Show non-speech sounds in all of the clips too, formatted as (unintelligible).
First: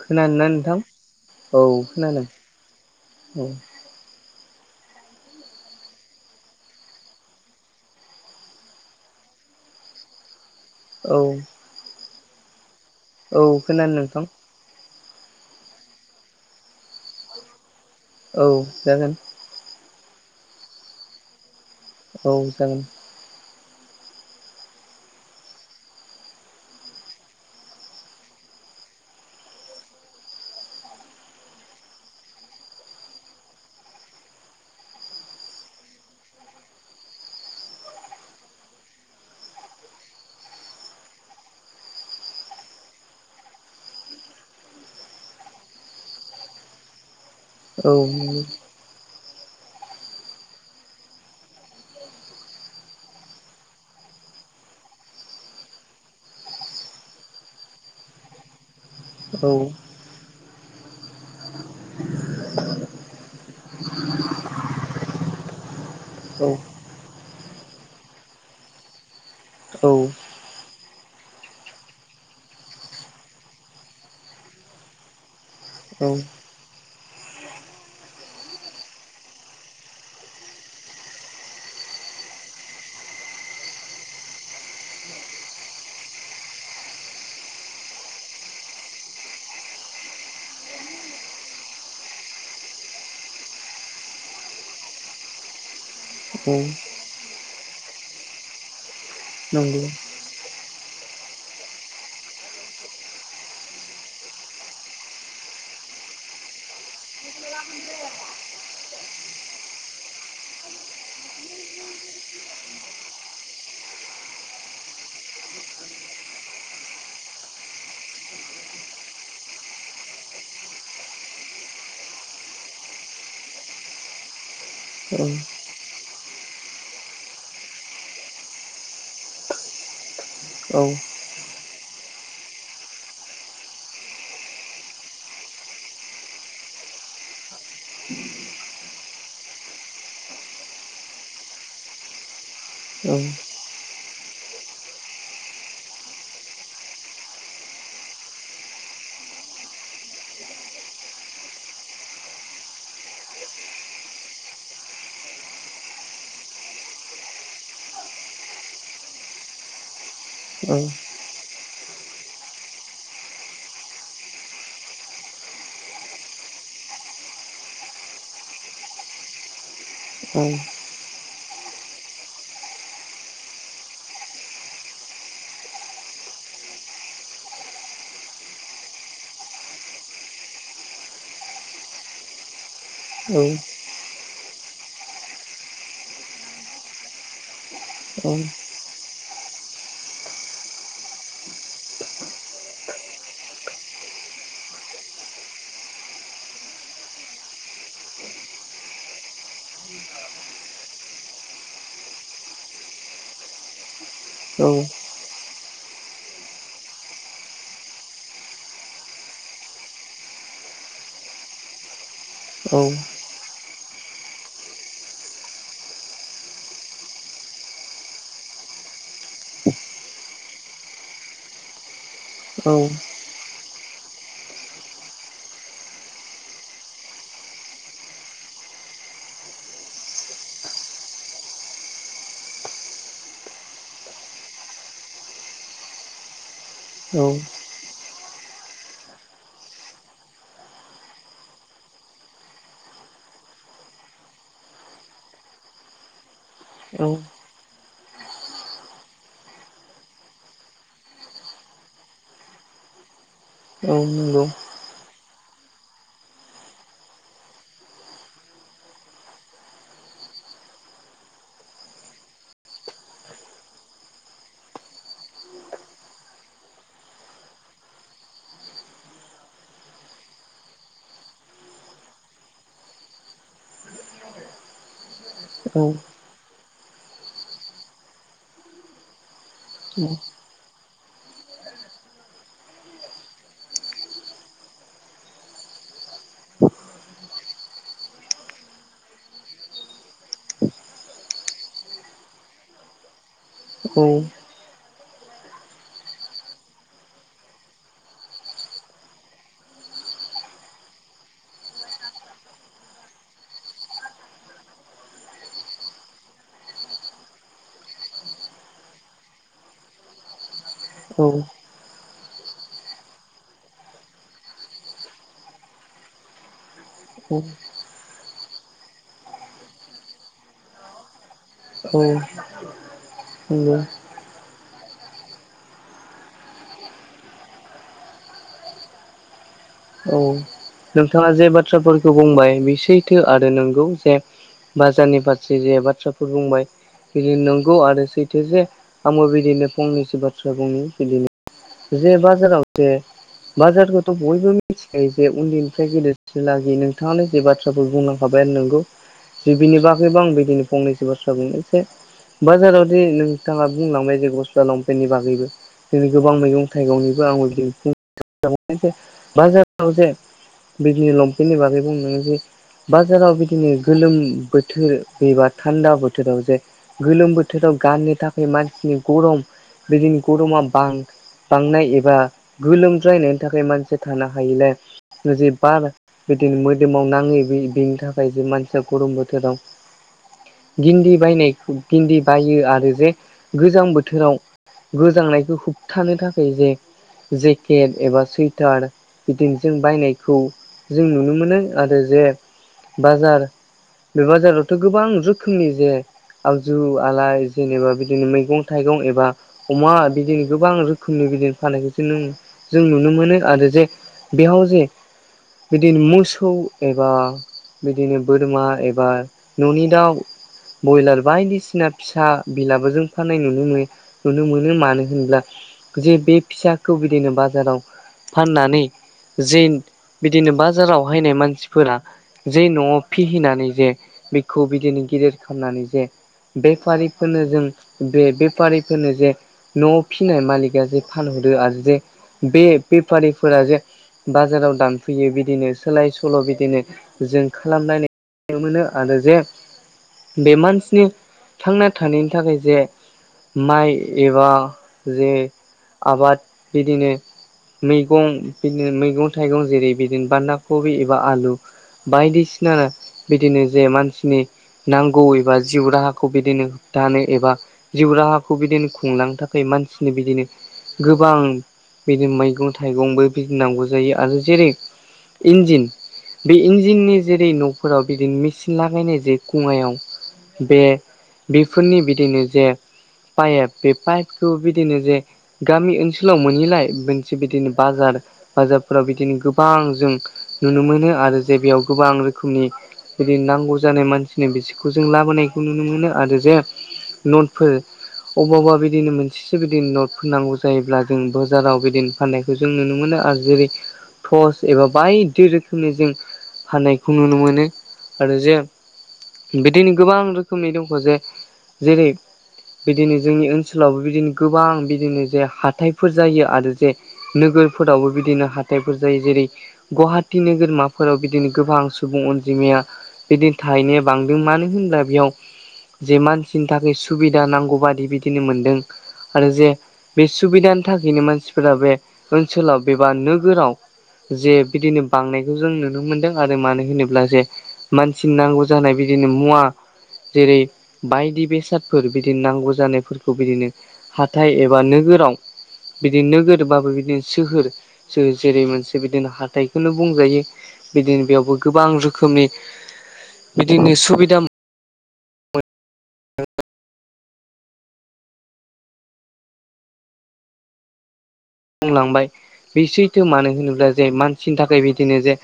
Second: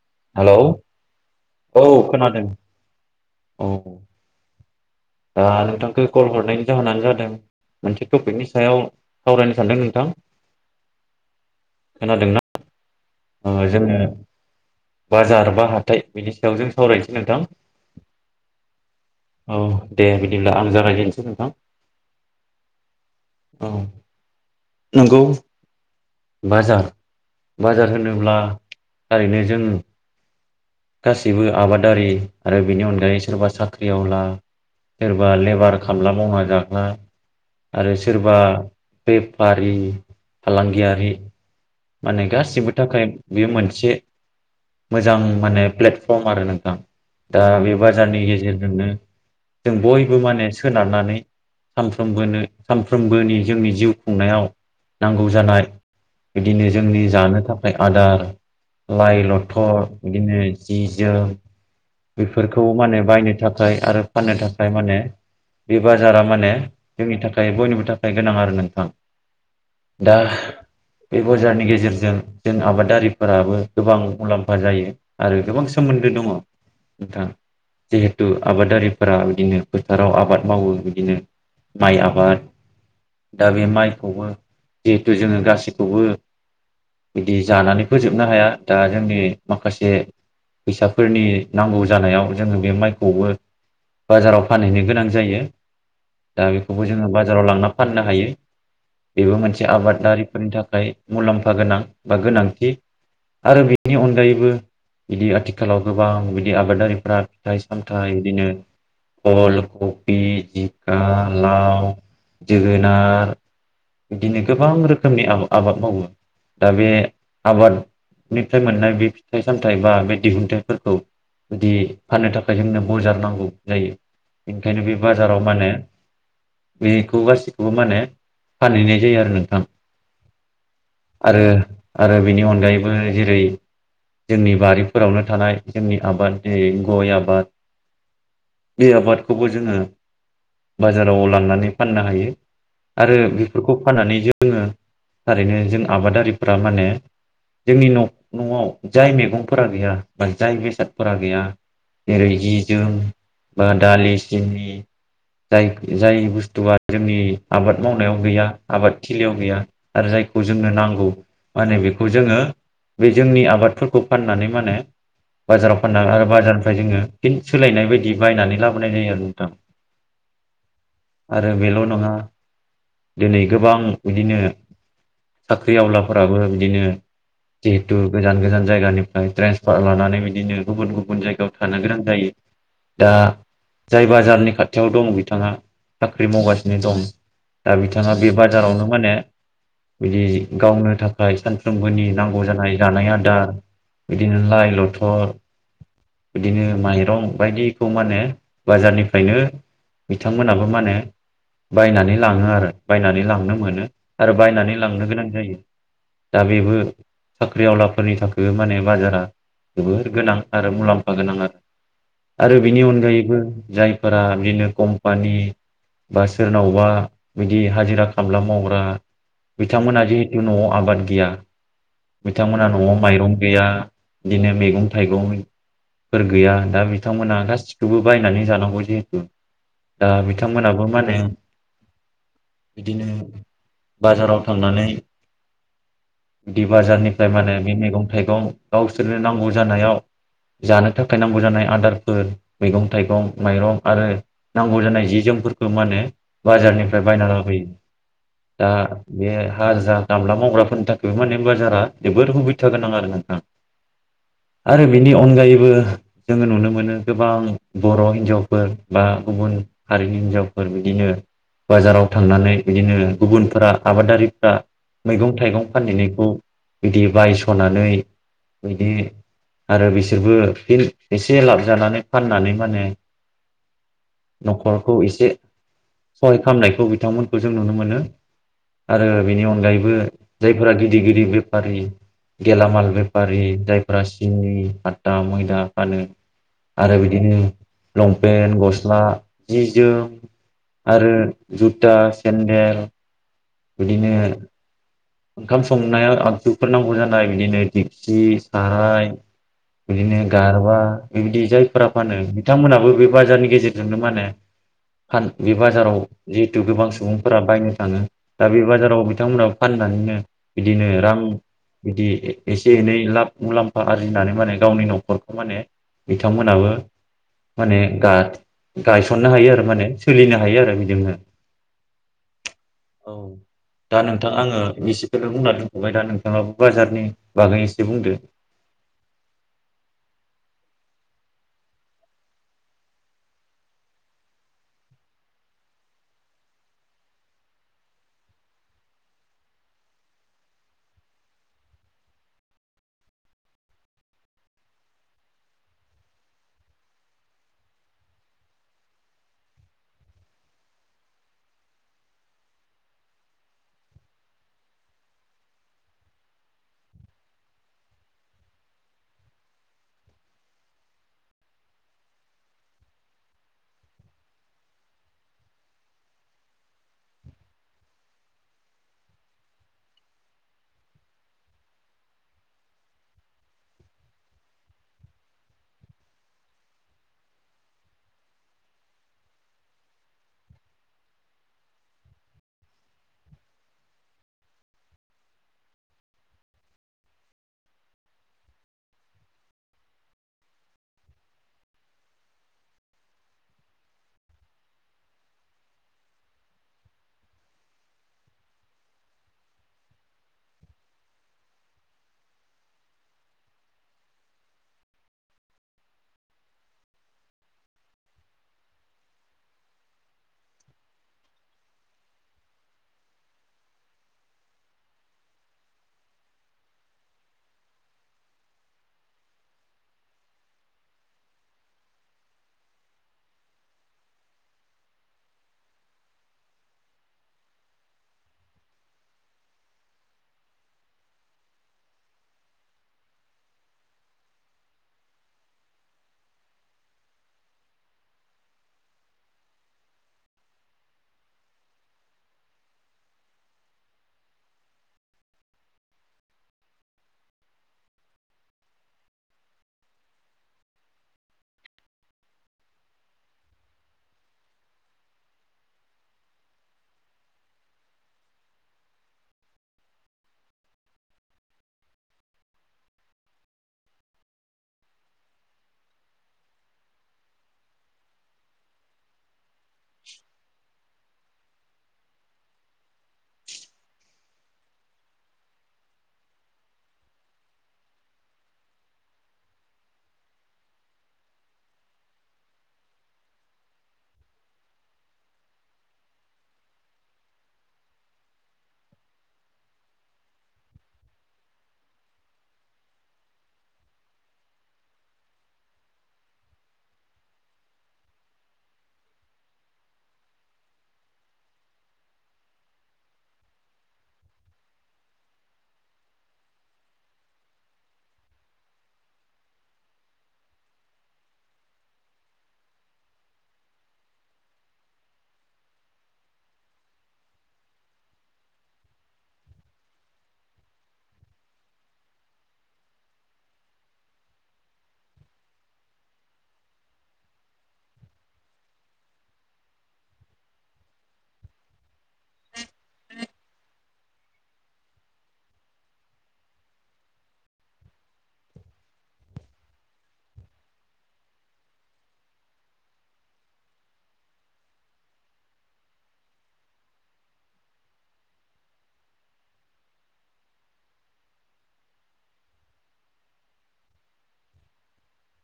खोनानोा hello नोंथां? औ औ खोनादों औ। औ। दा नोंथांखौ कल हरनायनि जाहोनानो जादों मोनसे टपिकनि सायाव सावरायनो सानदों नोंथां। औ। खोनादों नना? औ खोनादों जोङो नोंथां बाजार बा हाथाइ बिनि सायाव जों सावरायनोसै नोंथां‌। औ जागोन। औ दे बिदिब्ला आं जागायजनोसै नोंथां। औ जागोन। औ। नंगौ बाजार बाजार होनो होनब्ला थारैनो जों गासैबो आबादारि आरो बेनि अनगायै सोरबा साख्रिआवला सोरबा लेबार खामला मावना जाग्रा। आरो सोरबा बेफारि फालांगियारि माने गासिबो थाखाय बेयो मोनसे मोजां माने प्लेटफर्म आरो नोंथां दा बे औ बाजारनि गेजेरजोंनो जों बयबो माने सोनारनानै सानफ्रोमबोनो सानफ्रोमबोनि जोंनि जिउ खुंनायाव नांगौ जानाय बिदिनो जोंनि जानो थाखाय आदार लाइ लथर बिदिनो जि जोम बेफोरखौ माने बायनो थाखाय आरो फाननो थाखाय माने बे बाजारा औ माने जोंनि थाखाय बयनिबो थाखाय गोनां आरो नोंथां। औ दा बे बजारनि गेजेरजों जों आबादारिफोराबो गोबां मुलाम्फा जायो। आरो गोबां औ सोमोन्दो दङ नोंथाङा जिहेथु आबादारिफोरा बिदिनो फोथाराव आबाद मावो बिदिनो माइ आबाद दा बे माइखौबो जिहेथु जोङो गासैखौबो बिदि जानानैबोो जोबनो हाया दा जोंनि माखासे फैसाफोरनि नांगौ जानायाव जोङो बे माइखौबो बाजाराव फानहैनो गोनां जायो। दा औ बेखौबो जोङो बाजाराव लांना फाननो हायो बेबो मोनसे नंगौ आबादारिफोरनि थाखाय। मुलाम्फा गोनां बा गोनांथि आरो बिनि अनगायैबो बिदि आथिखालाव गोबां बिदि आबादारिफ्रा फिथाइ सामथाइ बिदिनो अल कबिि जिखाा लाव जोगोनार बिदिनो गोबां रोखोमनि आ आबाद मावो। दा बे आबादनिफ्राय मोननाय बे फिथाइ सामथ थ बा बे दिहुनथाइफोरखौ बिुदि फाननो थाखाय जोंनो बजार नांगौ जायो। बेनिखायनो बे औ बाजाराव मा होनो बेखौ गासैखौबो माने फानहैनाय जायो आरो नोंथां। औ आरो आरो बेनि अनगायैबो जेरै जोंनि बारिफोरावनो थानाय जोंनि आबाद जेरै गय आबाद बे आबादखौबो जोङो बाजाराव लांनानै फाननो हायो। औ आरो बेफोरखौ फाननानै जोङो थारैनो जों आबादारिफ्रा माने जोंनि न'आव जाय मैगंफोरा गैया बा जाय बेसादफोरा गैया जेरै जि जुन बा दालि सिंनि जाय जाय बुस्थुआ जोंनि आबाद मावनायाव गैया आबाद थिलियाव गैया आरो जायखौ जोंनो औ नंगौ औ नांगौ माने बेखौ जोङो बे जोंनि आबाद फोरफोरखौ फाननानै माने बाजाराव फानना आरो बाजारनिफ्राय जोङोिन सोलायनाय बायदि बायनानै लाबोनाय जायो आरो नोंथां। (inaudible) आरो मल' नङा दिनै गोबां बिदिनो साख्रि आवलाफोराबो बिदिनो जिहेथु गोजान गोजान जायगानिफ्राय ट्रेन्सफार लानानै बिदिनो गुबुन गुबुन जायगायाव थानो गोनां जायो। दा जाय बाजारनि खाथियाव दं बिथाङा साख्रि मावगासिनो दं। दा बिथाङा बे बाजारावनो माने बिदि गावनो थाखाय सानफ्रोमबोनि नांगौ जानाय जानाय आदार बिदिनो लाइ लथर बिदिनो माइरं बायदिखौ मान होने बाजारनिफ्रायनो बिथांमोनाबो माने बायनानै लाङो आरो बायनानै लांनो मोनो। आरो बायनानै लांनो गोनां जायो दा बेबो साख्रिआवलाफोरनि थाखाय बे माने बाजारा जोबोर गोनां आरो मुलाम्फा गोनां आरो। आरो बिनि अनगायैबो जायफोरा बिदिनो कम्पानि बा सोरनावबा बिदि हाजिरा खामला मावग्रा बिथांमोना जिहेतु न'आव आबाद गैया बिथांमोना न'आव माइरं गैया बिदिनो मैगं थाइगं फोर गैया दा बिथांमोनहा गासिखौबो बायनानै जानांगौ जिहेतु। दा बिथांमोनाबो माने बिदिनो बाजाराव थांनानै बि बाजारनिफ्राय माने बे मैगं थाइगं गावसोरनो नांगौ जानायाव जानो थाखाय नांगौ जानाय आदारफोर मैगं थाइगं माइरं आरो नांगौ जानाय जि जोमफोरखौ मा होनो बाजारनिफ्राय बायना लाबोैयो। दा बे हाजा दामला मावग्राफोरनि थाखायबो माने बाजारा जोबद हुबिद गोनां आरो नोंथां। औ नंगौ। आरो बिनि अनगायैबो जोङो नुनो मोनो गोबां बर' हिनजावफोर बा गुबुन हारिनि हिनजावफोर बिदिनो बाजाराव थांनानै बिदिनो गुबुनफोरा आबादारिफ्रा मैगं थाइगं फानहैनायखौ बिदि बायस'नानै बिदि आरो बिसोरबो फिन एसे लाबजानानै फाननानै माने न'खरखौ एसे औ- सहाय खालामनायखौ बिथांमोनखौ जों नुनो मोनो। आरो बेनि अनगायैबो जायफोरा गिदिर-गिदिर बेफारि गेलामाल बेफारि जायफ्रा सिनि हता मैदा फानो आरो बिदिनो लंपेन्ट गस्ला जि जोम आरो जुथा सेन्देल औ बिदिनो ओंखाम संनायाव आगजुफोर नांगौ जानाय बिदिनो दिपसि साराय बिदिनो गारबा बेबायदि जायफोरा फानो बिथांमोनहाबो बे बाजारनि गेजेरजोंनो माने फान बे बाजाराव जिहेतु गोबां सुबुंफोरा बायनो थाङो। दा बे बाजाराव बिथांमोना फाननानैनो बिदिनो रां बिदि एसे एनै लाब मुलाम्फा आरजिनानै माने गावनि न'खरखौ माने बिथांमोनाबो औ माने गाथ गायसननो हायो आरो माने सोलिनो हायो आरो बिदिनो औ औ नंगौ दा नोंथां आङो बिसेखोथा बुंना दोनथ'बाय दा नोंथाङाबो बाजारनि बागै एसे बुंदो? औ नोंथाङा जे बाथ्राफोरखौ बुंबाय बे सैथो आरो नंगौ जे बाजारनि फारसे जे बाथ्राफोर बुंबाय बिनि नंगौ आरो सैथो जे आंबो बिदिनो फंनैसो बाथ्रा बुंनो बिदिनो जे बाजाराव जे बाजारखौथ' बयबो मिथिखायो जे उन्दैनिफ्राय गदेरसिलागि नोंथाङानो जे बाथ्राफोर बुंलांखाबाय आरो नोंगौ। बिनि बागैबो आं बिदिनो फंनैसो बाथ्रा बुंनो एसे बाजारावदि नोंथाङा बुंलांबाय जे गस्ला लंपेन्टनि बागैबो (unintelligible) दिै गोबां मैगं थाइगंनिबो आं दिे बाजाराव जे बिदिनि लंपेन्टनि बागै बुं नोङो जे बाजाराव बिदिनो गोलोम बोथोर एबा थान्दा बोथोराव जे गोलोम बोथोराव गाननो थाखाय मानसिनि गरम गोदिनि गरमा बां (unintelligible) बांनाय एबा गोलोमद्रायनायनि थाखाय मानसिया थानो हायिलाय जे बार गोदो मोदोमाव नाङै बे-बेनि थाखाय जे मानसिया गरम बोथोराव गिन्दि बायनायखौ गिन्दि बायो आरो जे गोजां बोथोराव गोजांनायखौ होबथानो थाखाय जे जेकेट एबा सुइटार बिदिनो जों बायनायखौ जों नुनो मोनो आरो जे बाजार बे बाजारावथ' गोबां रोखोमनि जे आगजु आलाय जेनेबा बिदिनो मैगं थाइगं एबा अमा बिदिनो गोबां रोखोमनि बिदिनो फानानायखौ जों जों नुनो मोनो आरो जे बेयाव जे बिदिनो मोसौ एबा बिदिनो बोरमा एबा न'नि दाउ ब्रयलार बायदिसिना फिसा बिलाबो जों फाननाय नुनो मोनो नुनो मोनो मानो होनब्ला जे बे फिसाखौ बिदिनो बाजाराव फाननानै जे बिदिनो बाजारावहायनाय मानसिफोरा जे न'आव फिहिनानै जे बेखौ बिदिनो गिदिर खालामनानै जे बेफारिफोरनो जों बे बेफारिफोरनो जे न'आव फिनाय मालिका जे फानहरो आरो जे बे बेफारिफोरा जे बाजाराव दानफैयो बिदिनो सोलाय सोल' बिदिनो जों खालामलायनाय (unintelligible) मोनो आरो जे बे मानसिनि थांना थानायनि थाखाय जे माइ एबा जे आबाद बिदिनो मैगं बिदिनो मैगं थाइगं जेरै बिदिनो बान्दा कबि एबा आलु बायदिसिना बिदिनो जे मानसिनि नांगौ एबा जिउ राहाखौ बिदिनो दानो एबा जिउ राहाखौ बिदिनो खुंलांनो थाखाय मानसिनो बिदिनो गोबां बिदि मैगं थाइगंबो बिदि नांगौ जायो आरो जेरै इन्जिन बे इन्जिननि जेरै न'फोराव बिदिनो मेचिन लागायनाय जे खुङायाव बे बेफोरनि बिदिनो जे पाइप बे पाइ खौ बिदिनो जे गामि ओनसोलाव मोनैलाय मोनसे बिदिनो बाजार बाजारफोराव बिदिनो गोबां जों नुनो मोनो आरो जे बेयाव गोबां रोखोमनि बिदि नांगौ जानाय मानसिनो बिसोरखौ जों लाबोनायखौ नुनो मोनो आरो जे नटफोर अबावबा बिदिनो मोनसेसो बिदिनो नट फनांगौ जायोब्ला जों बाजाराव बिदिनो फाननायखौ जों नुनो मोनो। आरो जेरै टर्स एबा बायदि रोखोमनि जों हानायखौ नुनो मोनो आरो जे बिदिनो गोबां रोखोमनि दंख' जे जेरै बिदिनो जोंनि ओनसोलावबो बिदिनो गोबां बिदिनो जे हााथाइफोर जायो। आरो जे नोगोरफोरावबो बिदिनो हाथाइफोर जायो जेरै गुवाहाटि नोगोरमाफोराव बिदिनो गोबां सुबुं अनजिमाया बिदिनो थाहैनाया बांदों मानो होनब्ला बेयाव जे मानसिनि थाखाय सुबिदा नांगौ बादि बिदिनो मोनदों आरो जे बे सुबिदानि थाखायनो मानसिफोरा बे ओनसोलाव बेबा नोगोराव जे बिदिनो बांनायखौ जों नुनो मोनदों आरो मानो होनोब्ला जे मानसिनि नांगौ जानाय बिदिनो मुवा जेरै बायदि बेसादफोर बिदिनो नांगौ जानायफोरखौ बिदिनो हाथाय एबा नोगोराव बिदि नोगोरबाबो बिदिनो सोहोरोश जेरै मोनसे बिदिनो हाथाइखौनो बुंजायो। बिदिनो बेयावबो गोबां रोखोमनि बिदिनो सुबिदा बुंलांबाय बे सैथो मानो होनोब्ला जे मानसिनि थाखाय बिदिनो जे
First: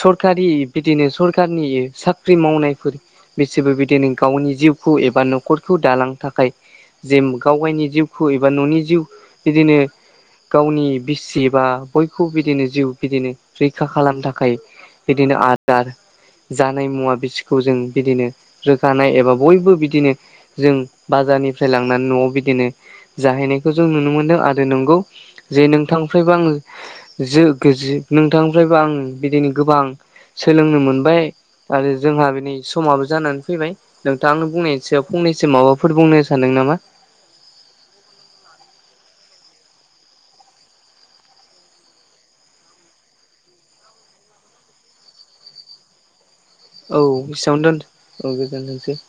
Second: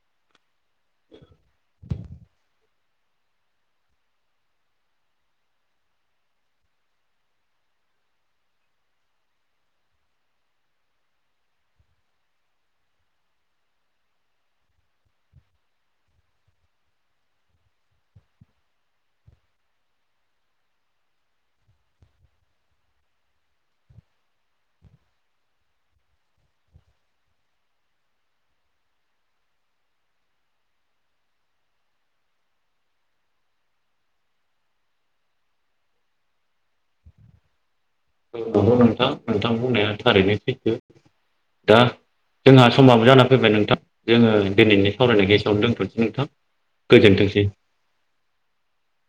सरकारि बिदिनो सरकनि साख्रि मावनायफोर बिसोरबो बिदिनो गावनि जिउखौ एबा न'खरखौ दालांनो थाखाय जे गाव गावनि जिउखौ एबा न'नि जिउ बिदिनो गावनि बिसि बा बयखौबो बिदिनो जिउ बिदिनो रैखा खालामनो थाखाय बिदिनो आदार जानाय मुवा बिसखौ जों बिदिनो रोगानाय एबा बयबो बिदिनो जों बाजारनिफ्राय लांनानै न'आव बिदिनो जाहैनायखौ जों नुनो मोनदों आरो नोंगौ जे नोंथांनिफ्रायबो आं ज नोंथांनिफ्रायबो आं बिदिनो गोबां सोलोंनो मोनबाय आरो जोंहा बेनै समाबो जानानै फैबाय नोंथां आंनि बुंनायनि सायाव फंनैसो माबाफोर बुंनो सानदों नामा औ नोंथां नोंथां बुंनाया थारैनो सैथो दा जोंहा समाबो जानानै फैबाय नोंथां जोङो दिनैनि सावरायनाय गसोआवनो दोनथ'नोसै नोंथाङां औ बेसेबां दोनदो औ गोजोनथोंसै